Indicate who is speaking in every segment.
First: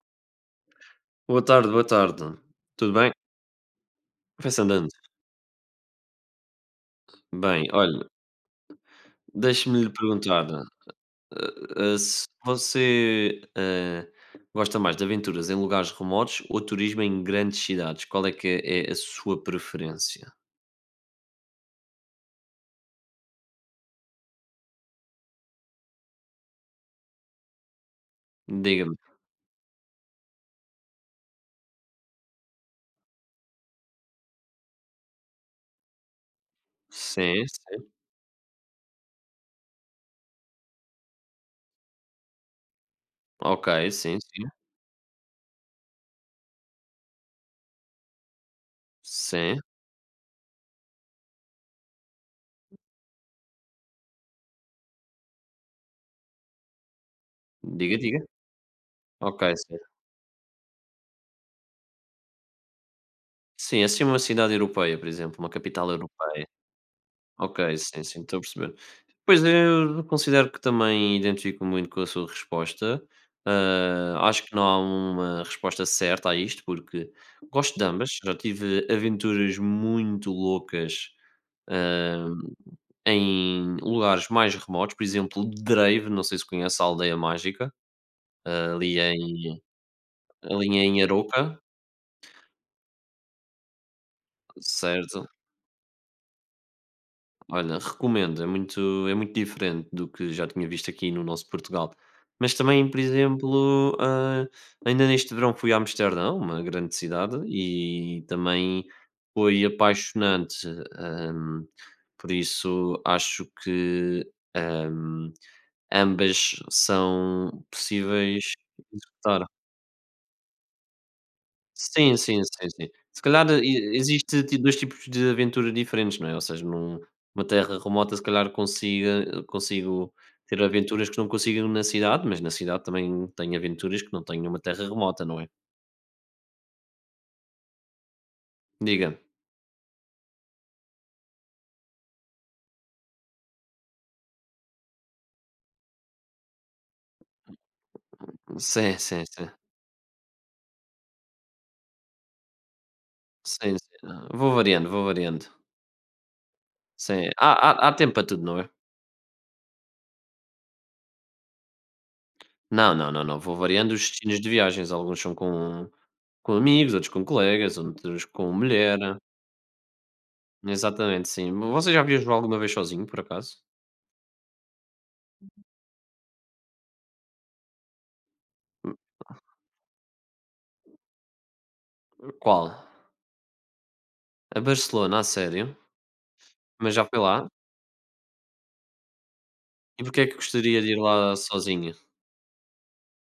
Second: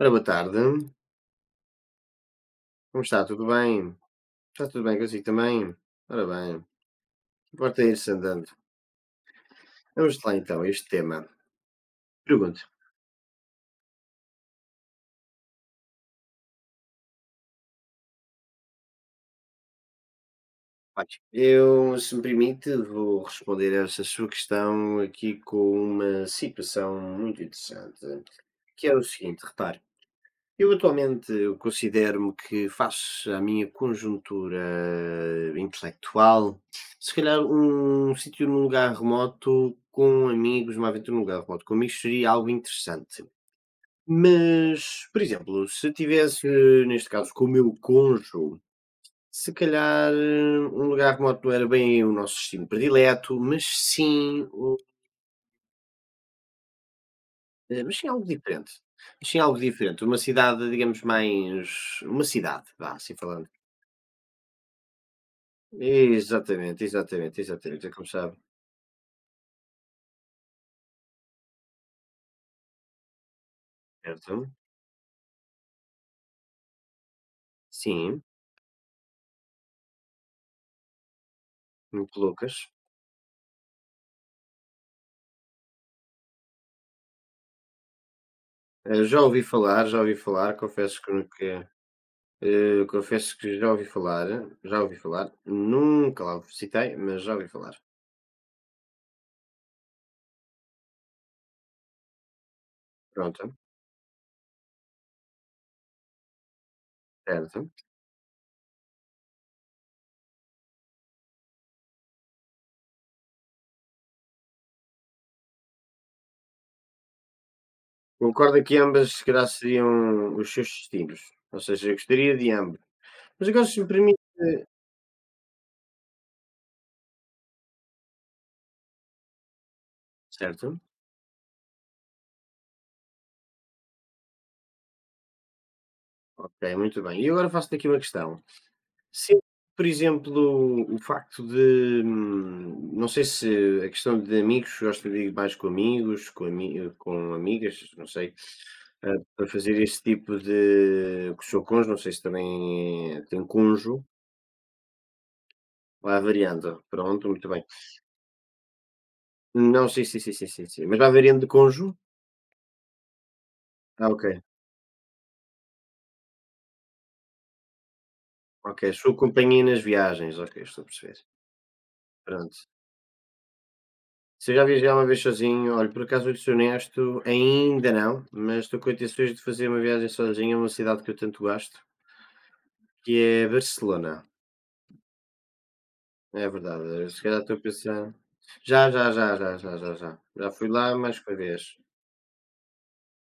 Speaker 1: Ora, boa tarde.
Speaker 2: Boa tarde, boa tarde. Tudo
Speaker 1: Como
Speaker 2: bem?
Speaker 1: está? Tudo bem?
Speaker 2: Vai-se
Speaker 1: Está tudo
Speaker 2: andando.
Speaker 1: bem consigo também? Ora bem,
Speaker 2: Bem,
Speaker 1: importa
Speaker 2: olha,
Speaker 1: ir-se andando.
Speaker 2: deixe-me lhe
Speaker 1: Vamos lá
Speaker 2: perguntar,
Speaker 1: então a este tema.
Speaker 2: se
Speaker 1: Pergunto.
Speaker 2: você, gosta mais de aventuras em lugares remotos ou turismo em grandes cidades? Qual é que é a sua preferência?
Speaker 1: Olha, eu, se me permite, vou responder a essa sua questão aqui com uma situação muito interessante, que é
Speaker 2: Diga-me.
Speaker 1: o seguinte, repare. Eu atualmente eu considero-me que faço a minha conjuntura intelectual, se calhar
Speaker 2: Sim, sim.
Speaker 1: um sítio num lugar remoto com amigos, uma aventura num lugar remoto com amigos seria algo interessante.
Speaker 2: Ok, sim, sim.
Speaker 1: Mas, por exemplo, se tivesse, neste caso, com o meu cônjuge, se
Speaker 2: Sim.
Speaker 1: calhar um lugar remoto não era bem o nosso destino predileto, mas sim,
Speaker 2: Diga,
Speaker 1: mas sim
Speaker 2: diga.
Speaker 1: algo diferente. Mas sim
Speaker 2: Ok,
Speaker 1: algo
Speaker 2: sim.
Speaker 1: diferente. Uma cidade, digamos, mais. Uma cidade, vá, assim falando.
Speaker 2: Sim, assim uma cidade europeia, por exemplo, uma capital europeia.
Speaker 1: Exatamente, exatamente,
Speaker 2: Ok,
Speaker 1: exatamente. É
Speaker 2: sim,
Speaker 1: como
Speaker 2: sim,
Speaker 1: sabe,
Speaker 2: estou a perceber. Pois eu considero que também identifico muito com a sua resposta. Ah, acho
Speaker 1: certo?
Speaker 2: que não há uma resposta certa a isto, porque gosto de ambas.
Speaker 1: Sim,
Speaker 2: Já tive aventuras muito loucas
Speaker 1: muito
Speaker 2: ah,
Speaker 1: loucas.
Speaker 2: em lugares mais remotos, por exemplo, Drave, não sei se conhece a Aldeia Mágica, ah, ali, em,
Speaker 1: Já ouvi falar,
Speaker 2: ali
Speaker 1: confesso
Speaker 2: em
Speaker 1: que
Speaker 2: Aroca,
Speaker 1: nunca. Confesso que já ouvi
Speaker 2: certo?
Speaker 1: falar, nunca lá visitei, mas já ouvi falar.
Speaker 2: Olha, recomendo, é muito diferente do que já tinha visto aqui no nosso Portugal. Mas também, por
Speaker 1: Pronto,
Speaker 2: exemplo, ainda neste verão fui a Amsterdão, uma grande cidade,
Speaker 1: certo.
Speaker 2: e também foi apaixonante. hum, por isso, acho que hum, ambas são possíveis
Speaker 1: Concordo que ambas, se
Speaker 2: executar.
Speaker 1: calhar, seriam os seus destinos. Ou seja, eu
Speaker 2: Sim,
Speaker 1: gostaria
Speaker 2: sim,
Speaker 1: de
Speaker 2: sim,
Speaker 1: ambas.
Speaker 2: sim. Se calhar,
Speaker 1: Mas agora, se me
Speaker 2: e
Speaker 1: permite.
Speaker 2: existe ti 2 tipos de aventura diferentes, não é? Ou seja, numa terra remota, se calhar consiga consigo ter
Speaker 1: Certo?
Speaker 2: aventuras que não consigo na cidade, mas na cidade também tenho aventuras que não tenho numa terra remota, não é?
Speaker 1: Ok, muito bem. E agora faço-te aqui uma questão.
Speaker 2: Diga.
Speaker 1: Se, por exemplo, o facto de. Não sei se a questão de amigos, gosto de ir mais com amigos, com amigas, não sei.
Speaker 2: Sim,
Speaker 1: Ah,
Speaker 2: sim,
Speaker 1: para
Speaker 2: sim.
Speaker 1: fazer esse tipo de com o seu cônjuge, não sei se também tem
Speaker 2: Sim, sim.
Speaker 1: cônjuge.
Speaker 2: Ah, vou variando, vou variando.
Speaker 1: Lá a variando, pronto,
Speaker 2: Sim,
Speaker 1: muito
Speaker 2: há
Speaker 1: bem.
Speaker 2: há há tempo para tudo, não é?
Speaker 1: Não, sim, sim, sim, sim, sim, sim, mas lá a variando de cônjuge?
Speaker 2: Não, não, não, não, vou variando os
Speaker 1: Ah, ok,
Speaker 2: destinos de viagens, alguns são com amigos, outros com colegas, outros com
Speaker 1: ok,
Speaker 2: mulher.
Speaker 1: sua companhia nas viagens, ok, estou a perceber,
Speaker 2: Exatamente, sim. Você já viajou alguma
Speaker 1: pronto.
Speaker 2: vez sozinho, por acaso?
Speaker 1: Se eu já viajei uma vez sozinho, olha, por acaso vou ser honesto, ainda não, mas estou com intenções de fazer uma viagem sozinho a uma cidade que eu tanto gosto,
Speaker 2: Qual?
Speaker 1: que é Barcelona,
Speaker 2: A Barcelona, a sério?
Speaker 1: é
Speaker 2: Mas já
Speaker 1: verdade,
Speaker 2: foi
Speaker 1: se calhar
Speaker 2: lá?
Speaker 1: estou a pensar... Já, já, já, já, já, já,
Speaker 2: E
Speaker 1: já,
Speaker 2: porque é que
Speaker 1: já fui
Speaker 2: gostaria de ir
Speaker 1: lá mais que
Speaker 2: lá
Speaker 1: uma vez.
Speaker 2: sozinho?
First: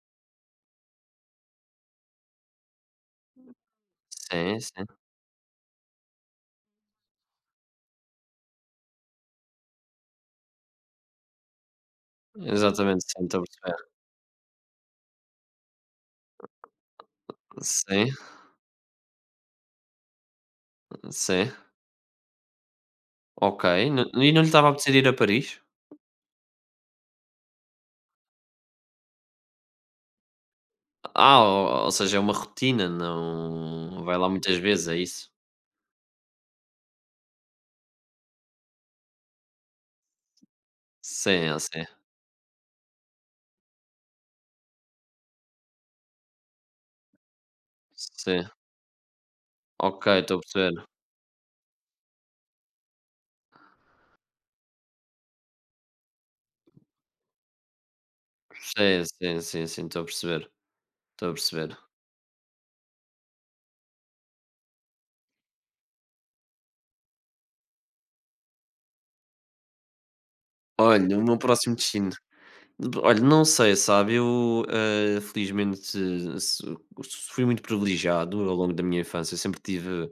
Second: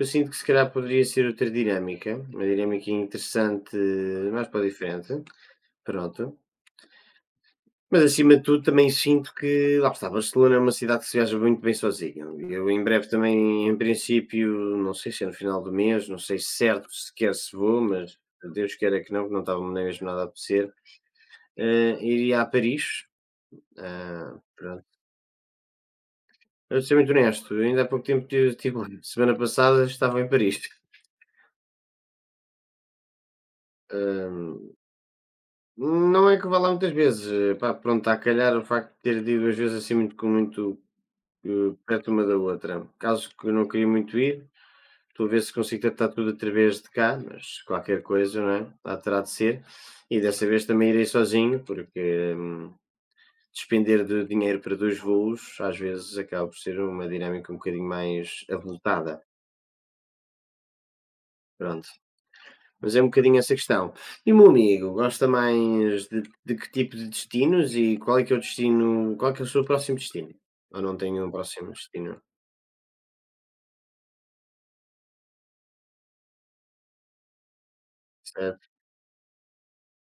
Speaker 1: Eu sinto que se calhar poderia ser outra dinâmica, uma dinâmica interessante, mais
Speaker 2: Sim,
Speaker 1: para o
Speaker 2: sim.
Speaker 1: diferente, pronto. Mas acima de tudo também sinto que, lá está, Barcelona é uma cidade que se viaja muito bem sozinha. Eu em
Speaker 2: Exatamente,
Speaker 1: breve
Speaker 2: sim, estou a
Speaker 1: também, em
Speaker 2: perceber.
Speaker 1: princípio, não sei se é no final do mês, não sei certo sequer se vou,
Speaker 2: Sim,
Speaker 1: mas Deus queira que não estava nem mesmo nada a acontecer.
Speaker 2: sim.
Speaker 1: Iria a Paris,
Speaker 2: Ok. N E
Speaker 1: ah,
Speaker 2: não lhe estava a
Speaker 1: pronto.
Speaker 2: apetecer ir a Paris?
Speaker 1: Eu vou ser muito honesto, ainda há pouco tempo, semana passada estava em Paris.
Speaker 2: Ah, ou seja, é uma rotina, não vai lá muitas
Speaker 1: eh,
Speaker 2: vezes, é isso?
Speaker 1: Não é que vá lá muitas vezes, pá, pronto, está a calhar o facto de ter ido ir vezes assim muito com muito,
Speaker 2: Sim, ah,
Speaker 1: eh,
Speaker 2: sim.
Speaker 1: perto uma da outra. Caso que eu não queria muito ir, estou a ver se consigo tratar tudo através de cá, mas qualquer coisa,
Speaker 2: Sim.
Speaker 1: não é? Lá terá de ser.
Speaker 2: Ok,
Speaker 1: E
Speaker 2: estou a
Speaker 1: dessa vez
Speaker 2: perceber.
Speaker 1: também irei sozinho, porque, despender de dinheiro para 2 voos, às vezes acaba por ser uma dinâmica um bocadinho mais
Speaker 2: Sim,
Speaker 1: avultada,
Speaker 2: sim, sim, sim, estou a perceber. Estou a perceber.
Speaker 1: pronto. Mas é um bocadinho essa questão. E o meu amigo, gosta mais de que tipo de destinos e qual é que é o destino, qual é que é o seu próximo destino? Ou não
Speaker 2: Olha, o
Speaker 1: tenho um
Speaker 2: meu
Speaker 1: próximo
Speaker 2: próximo destino
Speaker 1: destino?
Speaker 2: Olha, não sei, sabe? Eu, felizmente, so- fui muito privilegiado ao
Speaker 1: Certo,
Speaker 2: longo da minha infância. Eu sempre tive.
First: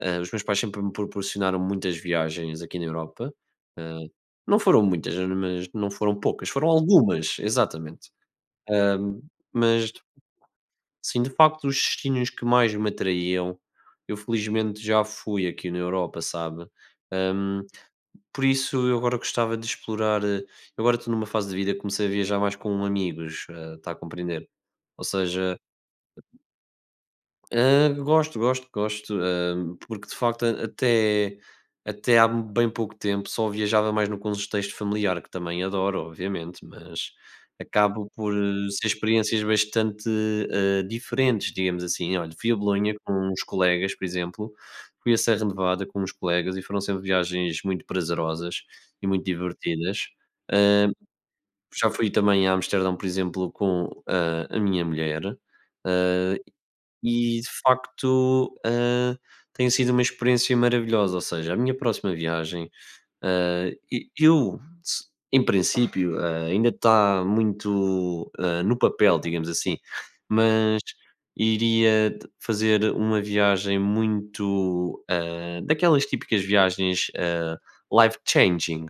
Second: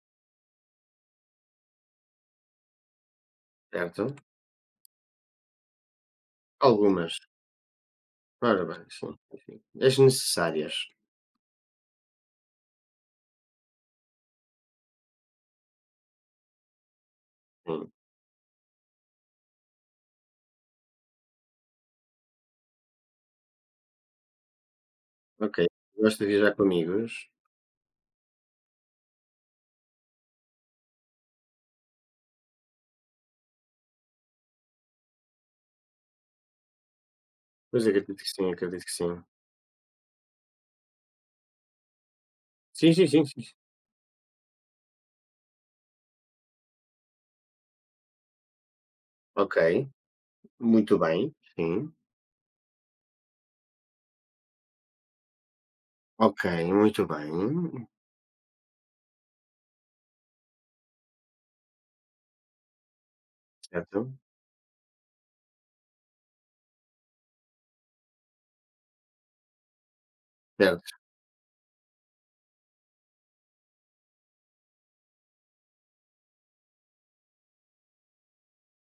Speaker 2: Os meus pais sempre me proporcionaram muitas viagens aqui na Europa. Eh,
Speaker 1: certo.
Speaker 2: não foram muitas, né, mas não foram poucas, foram
Speaker 1: Algumas.
Speaker 2: algumas, exatamente.
Speaker 1: Ora bem, sim,
Speaker 2: Ahm,
Speaker 1: enfim.
Speaker 2: mas,
Speaker 1: As necessárias.
Speaker 2: sim, de facto, os destinos que mais me atraíam, eu felizmente já fui aqui na Europa, sabe?
Speaker 1: Sim.
Speaker 2: Por isso eu agora gostava de explorar, eu agora estou numa fase de vida que comecei a viajar mais com amigos, eh, está a compreender? Ou seja,
Speaker 1: Ok. Gosta de viajar com amigos?
Speaker 2: ah, gosto, gosto, gosto, porque de facto a até até há bem pouco tempo só viajava mais no contexto familiar, que também adoro, obviamente, mas
Speaker 1: Pois
Speaker 2: acabo
Speaker 1: acredito que
Speaker 2: por
Speaker 1: sim, acredito
Speaker 2: ser
Speaker 1: que sim.
Speaker 2: experiências bastante, diferentes, digamos assim. Olha, fui a
Speaker 1: Sim,
Speaker 2: Bolonha
Speaker 1: sim,
Speaker 2: com
Speaker 1: sim,
Speaker 2: uns
Speaker 1: sim.
Speaker 2: colegas, por exemplo, fui a Serra Nevada com uns colegas e foram sempre viagens muito prazerosas e muito
Speaker 1: Ok.
Speaker 2: divertidas. Hã,
Speaker 1: Muito bem.
Speaker 2: Já
Speaker 1: Sim.
Speaker 2: fui também a Amsterdão, por exemplo, com a minha mulher. ah,
Speaker 1: Ok, muito
Speaker 2: e de
Speaker 1: bem.
Speaker 2: facto, tem sido uma experiência maravilhosa, ou seja, a minha próxima viagem, hã, e
Speaker 1: Certo.
Speaker 2: eu se em princípio, ainda está muito, no papel, digamos assim, mas
Speaker 1: Certo,
Speaker 2: iria d fazer uma viagem muito, daquelas típicas viagens, life changing,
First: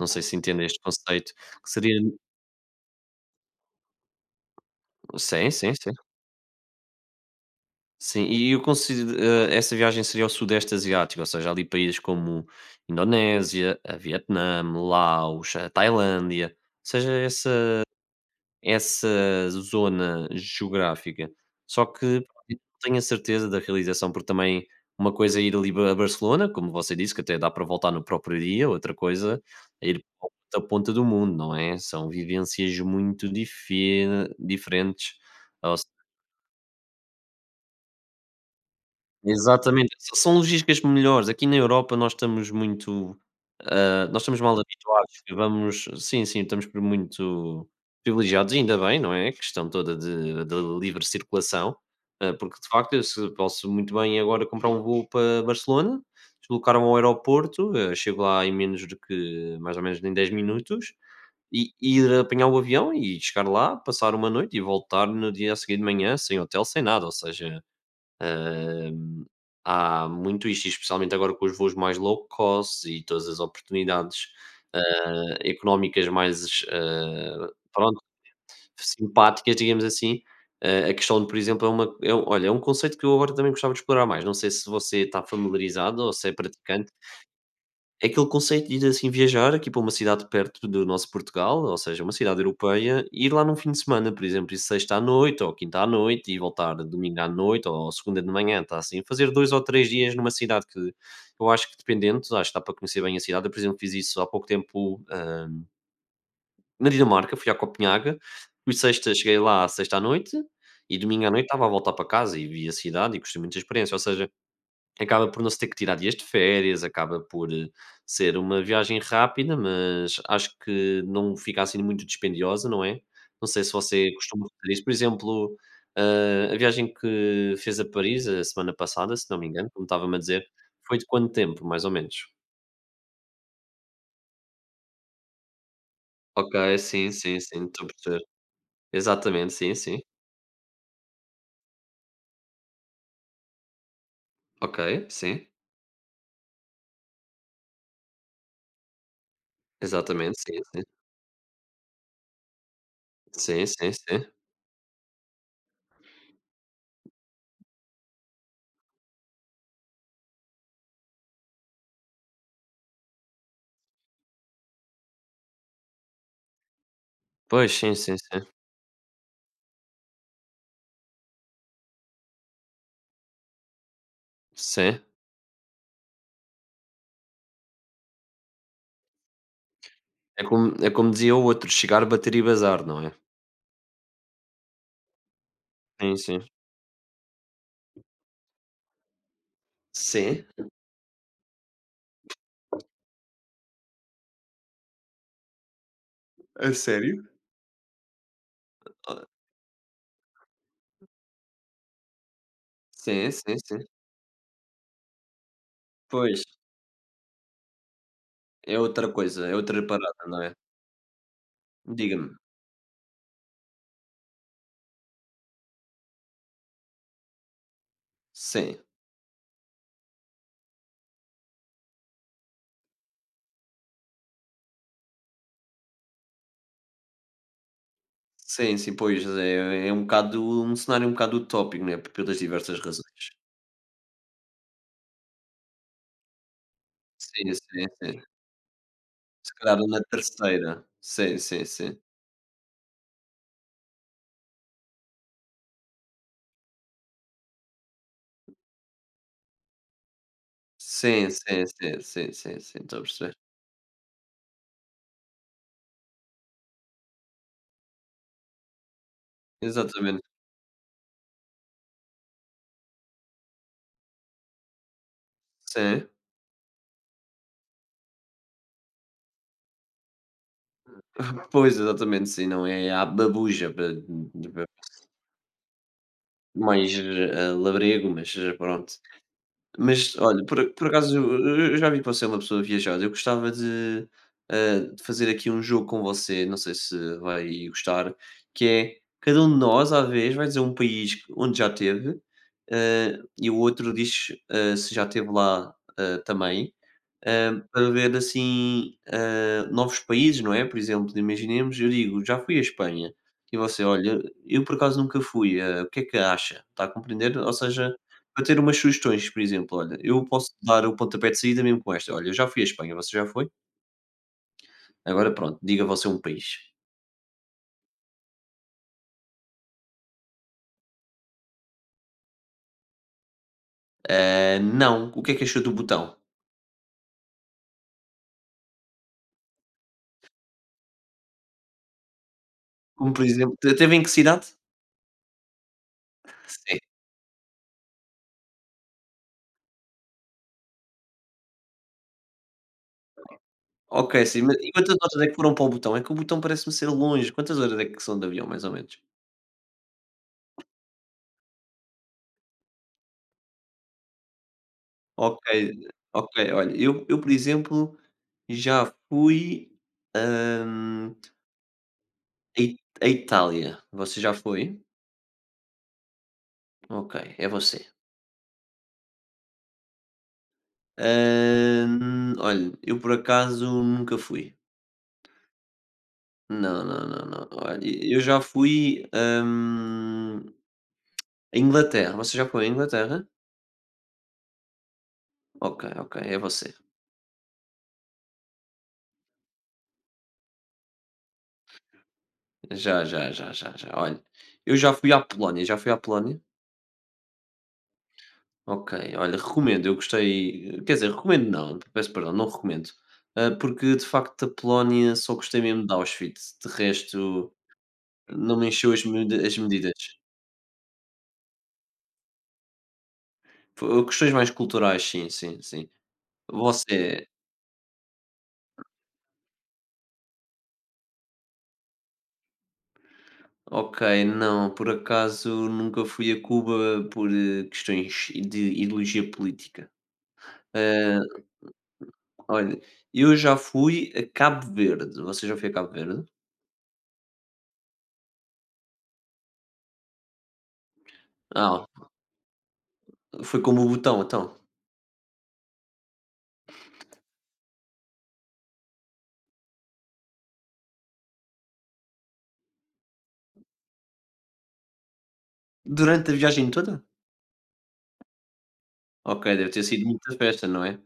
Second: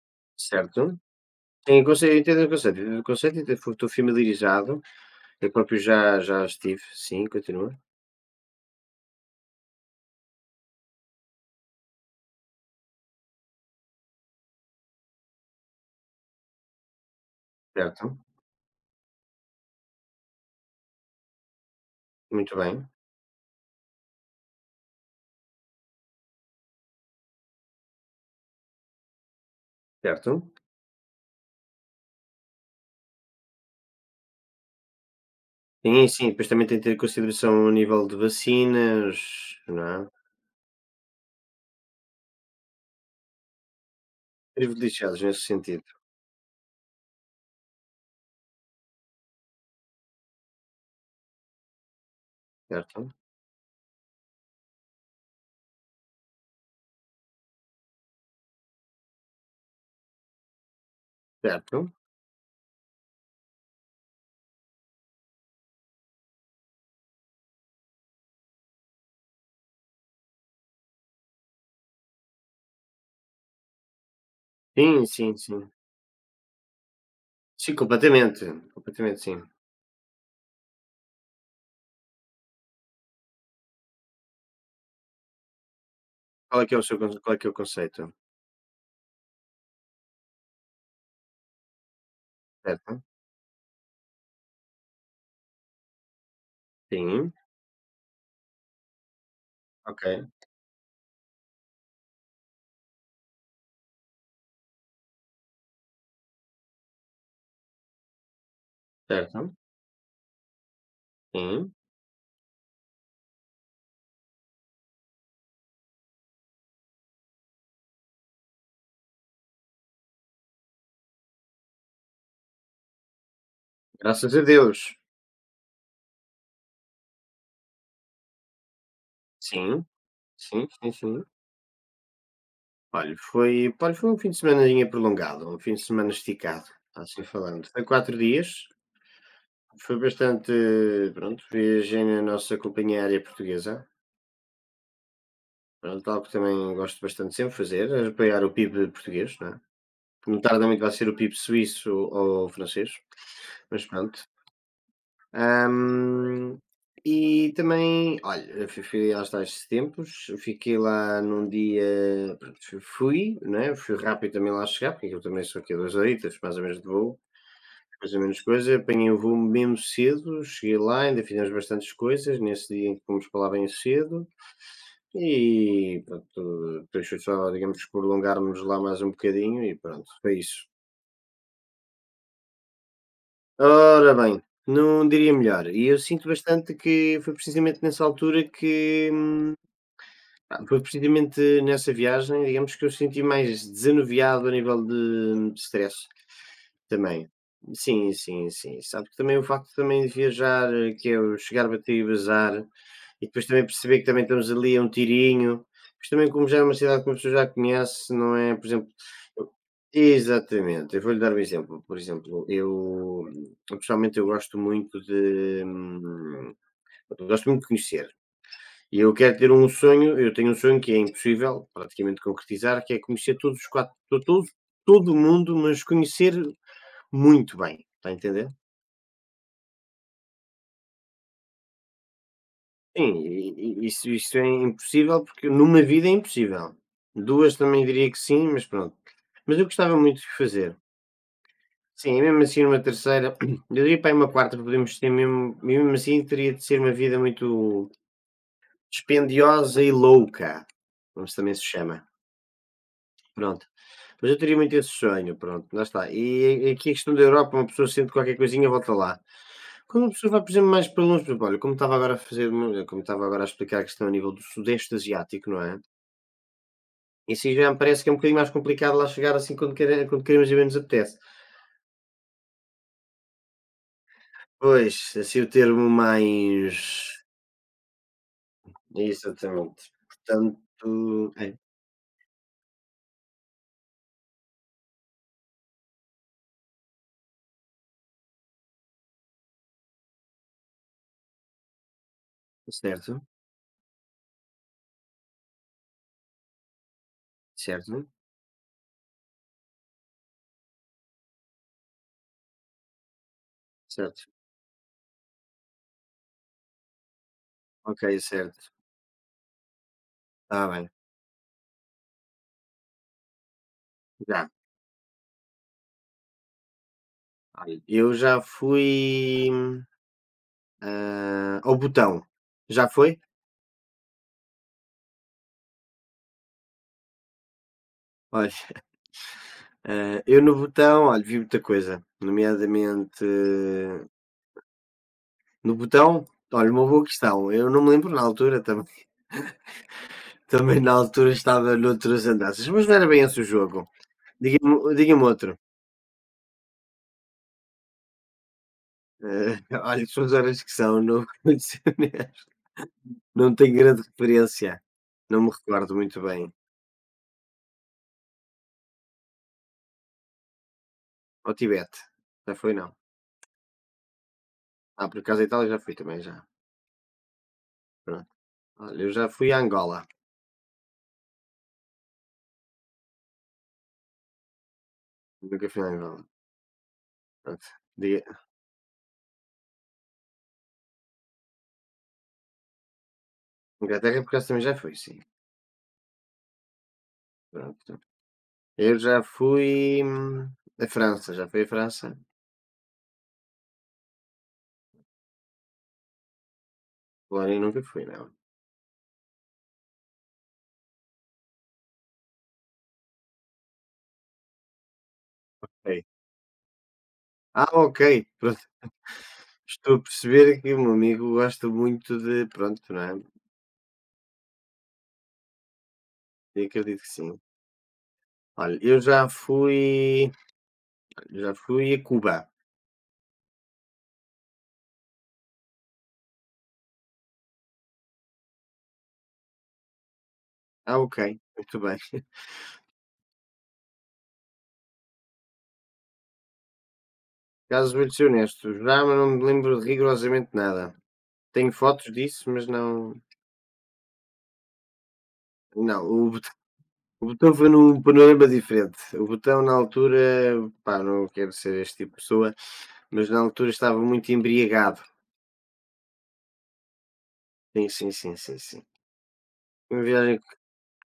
Speaker 2: não sei se entende este
Speaker 1: certo.
Speaker 2: conceito, que
Speaker 1: Sim, eu
Speaker 2: seria
Speaker 1: conceito, entendo o conceito, entendo o conceito, entendo- estou familiarizado.
Speaker 2: sim,
Speaker 1: Eu
Speaker 2: sim,
Speaker 1: próprio
Speaker 2: sim.
Speaker 1: já estive, sim, continua,
Speaker 2: Sim, e eu considero, essa viagem seria ao Sudeste Asiático, ou seja, ali países como Indonésia, a Vietnã, Laos, a Tailândia, ou seja, essa,
Speaker 1: certo,
Speaker 2: essa zona geográfica. Só que pá,
Speaker 1: muito
Speaker 2: eu não
Speaker 1: bem,
Speaker 2: tenho a certeza da realização, porque também uma coisa é ir ali a Barcelona, como você disse, que até dá para voltar no próprio dia, outra coisa é ir para
Speaker 1: certo.
Speaker 2: outra ponta do mundo, não é? São vivências muito diferentes.
Speaker 1: Sim, sim, depois também tem que ter em consideração o nível de vacinas, não
Speaker 2: Exatamente,
Speaker 1: é,
Speaker 2: s são logísticas melhores. Aqui na Europa nós estamos muito, ah, nós estamos mal habituados,
Speaker 1: privilegiados
Speaker 2: que
Speaker 1: nesse
Speaker 2: vamos
Speaker 1: sentido,
Speaker 2: sim, sim, estamos por muito privilegiados, e ainda bem, não é, a questão toda de da livre circulação, porque de facto eu
Speaker 1: certo,
Speaker 2: se posso muito bem agora comprar um voo para Barcelona, deslocar-me ao aeroporto, chego lá em menos do que mais ou menos em 10 minutos, e
Speaker 1: certo.
Speaker 2: e ir apanhar o avião e chegar lá, passar uma noite e voltar no dia a seguir de manhã sem hotel, sem nada, ou seja, há muito isto, e especialmente agora com os voos mais low cost e todas as oportunidades, hã,
Speaker 1: Sim, sim, sim.
Speaker 2: económicas mais,
Speaker 1: Sim,
Speaker 2: pronto,
Speaker 1: completamente, completamente sim.
Speaker 2: simpáticas, digamos assim. A questão de, por exemplo, é uma é um olha, é um conceito que eu agora também gostava de explorar mais. Não sei se você está familiarizado ou se é
Speaker 1: Qual é que é o
Speaker 2: praticante.
Speaker 1: seu conce qual é que é o conceito?
Speaker 2: É aquele conceito de ir assim viajar aqui para uma cidade perto do nosso Portugal, ou seja, uma cidade
Speaker 1: Certo,
Speaker 2: europeia, e ir lá num fim de semana, por exemplo, ir sexta à noite ou quinta à noite e voltar domingo à
Speaker 1: sim,
Speaker 2: noite ou segunda de manhã, está assim, fazer dois ou três
Speaker 1: ok,
Speaker 2: dias numa cidade que eu acho que dependendo, acho que dá para conhecer bem a cidade. Eu, por exemplo, fiz isso há pouco tempo, na Dinamarca, fui a Copenhaga, fui sexta cheguei
Speaker 1: certo,
Speaker 2: lá sexta à noite e domingo à noite estava a
Speaker 1: sim,
Speaker 2: voltar para casa e vi a cidade e gostei muito da experiência. Ou seja, acaba por não se ter que tirar dias de férias, acaba por ser uma viagem rápida, mas acho que não fica assim muito dispendiosa, não é? Não sei se você
Speaker 1: graças a
Speaker 2: costuma fazer isso. Por
Speaker 1: Deus.
Speaker 2: exemplo, a viagem que fez a Paris a semana passada, se não me engano, como
Speaker 1: Sim,
Speaker 2: estava-me a dizer,
Speaker 1: sim, sim,
Speaker 2: foi de
Speaker 1: sim.
Speaker 2: quanto tempo, mais ou menos?
Speaker 1: Olha, foi um fim de semaninha prolongado, um fim de semana
Speaker 2: Ok,
Speaker 1: esticado,
Speaker 2: sim,
Speaker 1: assim
Speaker 2: sim, sim,
Speaker 1: falando.
Speaker 2: estou
Speaker 1: Foi
Speaker 2: a
Speaker 1: quatro
Speaker 2: perceber.
Speaker 1: dias
Speaker 2: Exatamente, sim,
Speaker 1: Foi
Speaker 2: sim.
Speaker 1: bastante, pronto, viajei na nossa companhia aérea portuguesa,
Speaker 2: Ok, sim.
Speaker 1: pronto, algo que também gosto bastante de sempre fazer, é apoiar o PIB português, não é?
Speaker 2: Exatamente,
Speaker 1: Muito
Speaker 2: sim,
Speaker 1: tardiamente
Speaker 2: sim.
Speaker 1: vai ser o PIB suíço ou francês,
Speaker 2: Sim,
Speaker 1: mas
Speaker 2: sim,
Speaker 1: pronto.
Speaker 2: sim.
Speaker 1: Ahm, e também, olha, eu fui, fui aos tais tempos, fiquei lá num dia, pronto, fui, fui, né? Fui rápido também lá chegar, porque eu também sou aqui a 2 horitas, mais ou menos de voo,
Speaker 2: Pois, sim,
Speaker 1: mais
Speaker 2: sim,
Speaker 1: ou menos
Speaker 2: sim.
Speaker 1: coisa, apanhei o voo mesmo cedo, cheguei lá, ainda fizemos bastantes coisas nesse dia em que fomos para lá bem cedo
Speaker 2: Sim.
Speaker 1: e pronto, depois foi só, digamos, prolongarmos lá mais um bocadinho e pronto, foi
Speaker 2: É como,
Speaker 1: isso.
Speaker 2: é como dizia o outro, chegar, bater e bazar, não é?
Speaker 1: Ora bem, não diria melhor. E eu
Speaker 2: Sim,
Speaker 1: sinto
Speaker 2: sim.
Speaker 1: bastante que foi precisamente nessa altura que
Speaker 2: Sim.
Speaker 1: pá, foi precisamente nessa viagem, digamos, que eu senti mais desanuviado a nível de stress.
Speaker 2: A sério?
Speaker 1: Também. Sim, sim, sim. Sabe que
Speaker 2: Ah,
Speaker 1: também o facto também de viajar, que é o chegar, bater e bazar, e
Speaker 2: sim,
Speaker 1: depois
Speaker 2: sim,
Speaker 1: também
Speaker 2: sim.
Speaker 1: perceber que também estamos ali a um tirinho, mas também
Speaker 2: Pois,
Speaker 1: como já é uma cidade que uma pessoa já conhece, não é? Por
Speaker 2: é
Speaker 1: exemplo,
Speaker 2: outra coisa,
Speaker 1: eu
Speaker 2: é outra parada, não é?
Speaker 1: exatamente, eu vou-lhe dar um exemplo. Por
Speaker 2: Diga-me.
Speaker 1: exemplo, eu pessoalmente eu gosto muito de eu gosto muito de conhecer.
Speaker 2: Sim.
Speaker 1: E eu quero ter um sonho, eu tenho um sonho que é impossível praticamente concretizar, que é conhecer todos os 4 to todo mundo, mas conhecer muito bem, está a entender?
Speaker 2: Sim, sim, pois é um bocado um cenário um bocado utópico, né, p pelas diversas
Speaker 1: Sim,
Speaker 2: razões.
Speaker 1: e isso é impossível, porque numa vida é impossível.
Speaker 2: Sim,
Speaker 1: Duas
Speaker 2: sim,
Speaker 1: também diria que
Speaker 2: sim.
Speaker 1: sim, mas pronto.
Speaker 2: Se
Speaker 1: Mas eu
Speaker 2: calhar
Speaker 1: gostava
Speaker 2: na
Speaker 1: muito de fazer.
Speaker 2: terceira. Sim, sim, sim.
Speaker 1: Sim, e mesmo assim uma terceira eu diria para aí uma quarta podemos ter mesmo e mesmo assim teria de ser uma vida muito dispendiosa e louca, como
Speaker 2: Sim,
Speaker 1: se também se
Speaker 2: sim, sim,
Speaker 1: chama,
Speaker 2: sim, sim, sim, estou a perceber.
Speaker 1: pronto. Mas eu teria muito esse sonho, pronto, lá está. E aqui a questão da Europa, uma pessoa sente qualquer coisinha volta lá. Quando uma
Speaker 2: Exatamente.
Speaker 1: pessoa vai, por exemplo, mais para longe, por exemplo, olha, como estava agora a fazer, como estava agora a explicar a questão a nível do Sudeste Asiático, não é?
Speaker 2: Sim.
Speaker 1: Isso aí já me parece que é um bocadinho mais complicado lá chegar assim quando, quando queremos e bem nos apetece.
Speaker 2: Pois, exatamente, sim, não é a babuja, pa
Speaker 1: Pois, assim o termo
Speaker 2: mais,
Speaker 1: mais.
Speaker 2: labrego, mas pronto.
Speaker 1: Exatamente.
Speaker 2: Mas olha,
Speaker 1: Portanto.
Speaker 2: por acaso
Speaker 1: É,
Speaker 2: eu já vi que você é uma pessoa viajada, eu gostava de fazer aqui um jogo com você, não sei se vai gostar, que é cada um de nós à vez vai dizer um país onde já teve,
Speaker 1: certo,
Speaker 2: e o outro diz, se já esteve lá, também. Para
Speaker 1: certo,
Speaker 2: ver assim, novos países, não é? Por exemplo, imaginemos, eu digo: "Já fui à Espanha", e você: "Olha,
Speaker 1: certo.
Speaker 2: eu por acaso nunca fui, o que é que acha?" Está a compreender? Ou seja,
Speaker 1: Ok,
Speaker 2: para ter
Speaker 1: certo.
Speaker 2: umas sugestões, por exemplo: "Olha, eu posso
Speaker 1: Está
Speaker 2: dar
Speaker 1: bem.
Speaker 2: o pontapé de saída mesmo com esta: 'Olha, eu já fui à Espanha, você já foi?
Speaker 1: Já.
Speaker 2: Agora pronto, diga você um país.'"
Speaker 1: Olha, eu já fui ao Botão. Já foi?
Speaker 2: Não. O que é que achou do botão?
Speaker 1: Olha. Ah, eu no botão olha, vi muita coisa,
Speaker 2: Como por
Speaker 1: nomeadamente
Speaker 2: exemplo te teve em que cidade?
Speaker 1: no botão olha,
Speaker 2: Sim.
Speaker 1: uma boa questão. Eu não me lembro na altura também. Também na altura estava noutras andanças, mas não era bem esse o jogo.
Speaker 2: Ok, sim, ma e
Speaker 1: Diga-me
Speaker 2: quantas
Speaker 1: diga
Speaker 2: horas é que foram
Speaker 1: outro.
Speaker 2: para o botão? É que o botão parece-me ser longe. Quantas horas é que são de avião mais ou menos?
Speaker 1: Eh, olha, são as horas que são, não, não sei, né? Não tenho grande referência.
Speaker 2: Ok,
Speaker 1: Não me recordo muito
Speaker 2: ok.
Speaker 1: bem.
Speaker 2: Olha, eu, por exemplo, já fui, hã,
Speaker 1: Ao Tibete, já foi não.
Speaker 2: à Itália. Você já foi?
Speaker 1: Ah, por acaso a Itália já fui também, já.
Speaker 2: Ok, é você.
Speaker 1: Pronto. Olha, eu já fui a Angola.
Speaker 2: Olha, eu por acaso nunca fui.
Speaker 1: Nunca fui a Angola.
Speaker 2: Não, não, não, não.
Speaker 1: Pronto.
Speaker 2: Olha, eu já
Speaker 1: Diga,
Speaker 2: fui, à Inglaterra. Você já foi à Inglaterra?
Speaker 1: Inglaterra por acaso também já fui, sim.
Speaker 2: Ok, ok, é você.
Speaker 1: Pronto. Eu já fui, à França, já fui à França.
Speaker 2: Já, já, já, já, já. Olha, eu já fui à Polónia. Já fui à Polónia?
Speaker 1: Polónia nunca fui, não.
Speaker 2: Ok, olha, recomendo, eu gostei, quer dizer, recomendo não, peço perdão, não recomendo. Ah, porque de facto da Polónia só gostei mesmo de
Speaker 1: Ok.
Speaker 2: Auschwitz, de resto
Speaker 1: Ah, ok,
Speaker 2: não
Speaker 1: pronto.
Speaker 2: me encheu as, as medidas.
Speaker 1: Estou a perceber que o meu amigo gosta muito de pronto, não é,
Speaker 2: Questões mais culturais, sim, sim, sim.
Speaker 1: eu acredito que
Speaker 2: Você,
Speaker 1: sim. Olha, eu já fui a Cuba.
Speaker 2: ok, não, por acaso nunca fui a Cuba por questões de ideologia política.
Speaker 1: Ah,
Speaker 2: Ah,
Speaker 1: ok, muito bem.
Speaker 2: olha, eu já fui a Cabo Verde, você já foi a Cabo Verde?
Speaker 1: Por acaso vou-te ser honesto, já não me lembro de rigorosamente nada. Tenho
Speaker 2: Ah,
Speaker 1: fotos disso, mas não
Speaker 2: foi como o botão, então.
Speaker 1: não, o botão o botão foi num panorama diferente. O botão na altura, pá, não quero ser este tipo de pessoa, mas na altura estava muito embriagado.
Speaker 2: Durante a viagem toda?
Speaker 1: Sim, sim, sim, sim, sim.
Speaker 2: Ok, deve ter
Speaker 1: Uma
Speaker 2: sido muita
Speaker 1: viagem. Com-
Speaker 2: festa, não é?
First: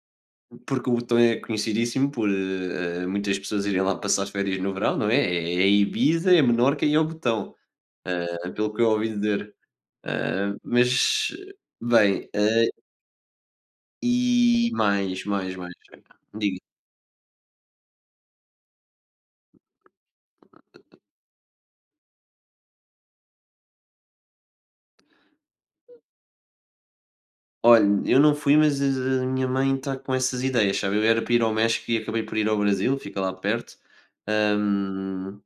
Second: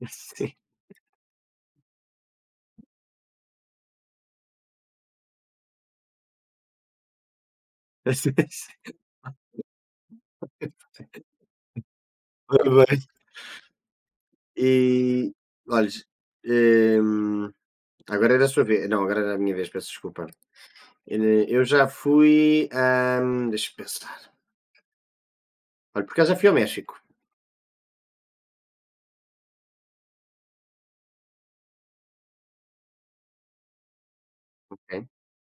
Speaker 1: Sim.
Speaker 2: Porque o botão é conhecidíssimo por, muitas pessoas irem lá passar as férias no verão, não é? É Ibiza, é Menorca e é o botão,
Speaker 1: Sim,
Speaker 2: pelo que eu
Speaker 1: sim.
Speaker 2: ouvi dizer. Ah, mas, bem,
Speaker 1: Foi bem.
Speaker 2: e mais,
Speaker 1: E
Speaker 2: mais, mais.
Speaker 1: olha,
Speaker 2: Diga.
Speaker 1: hum, agora era a sua vez. Não, agora era a minha vez, peço desculpa. Eh, Eu já fui. Um, deixa-me pensar. Olha, porque eu já fui ao México.
Speaker 2: Olha, eu não fui, mas a minha mãe está com essas ideias, sabe? Eu era para ir ao México e acabei por ir ao Brasil, fica lá perto.
Speaker 1: Ok?
Speaker 2: Ahm,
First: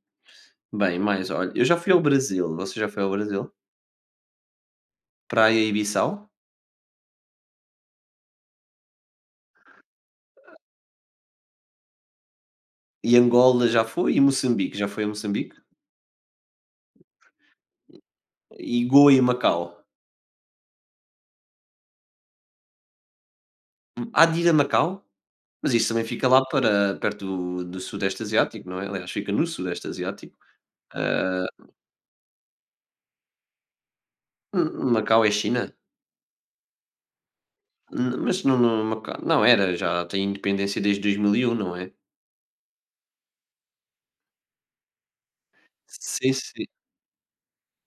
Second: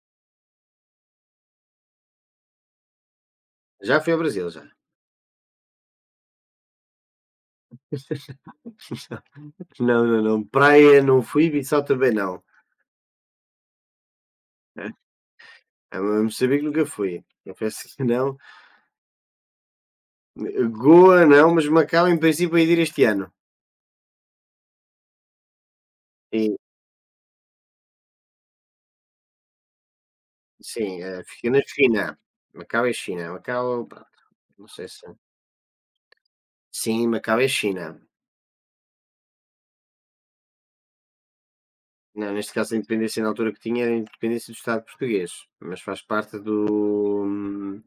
Speaker 2: Bem, mais, olha, eu já fui ao Brasil, você já foi ao Brasil?
Speaker 1: Já fui ao Brasil, já.
Speaker 2: Praia e Ibiçal?
Speaker 1: Não, não, não. Praia não fui, Bissau também não.
Speaker 2: E Angola já foi e Moçambique, já foi a Moçambique?
Speaker 1: A Moçambique nunca fui. Confesso que não.
Speaker 2: E Goa e Macau.
Speaker 1: Goa não, mas Macau em princípio ia ir este ano.
Speaker 2: Há de ir a Macau? Mas isso também fica lá para perto do sudeste asiático, não é? Aliás, fica no sudeste asiático.
Speaker 1: Sim,
Speaker 2: Ah,
Speaker 1: fica na China. Macau é China. Macau, pronto, não sei
Speaker 2: M
Speaker 1: se
Speaker 2: Macau é China?
Speaker 1: sim, Macau é China.
Speaker 2: N Mas não Macau não era, já tem independência desde 2001, não é?
Speaker 1: Não, neste caso, a independência na altura que tinha era a independência do Estado português, mas faz
Speaker 2: Sim,
Speaker 1: parte
Speaker 2: sim.
Speaker 1: do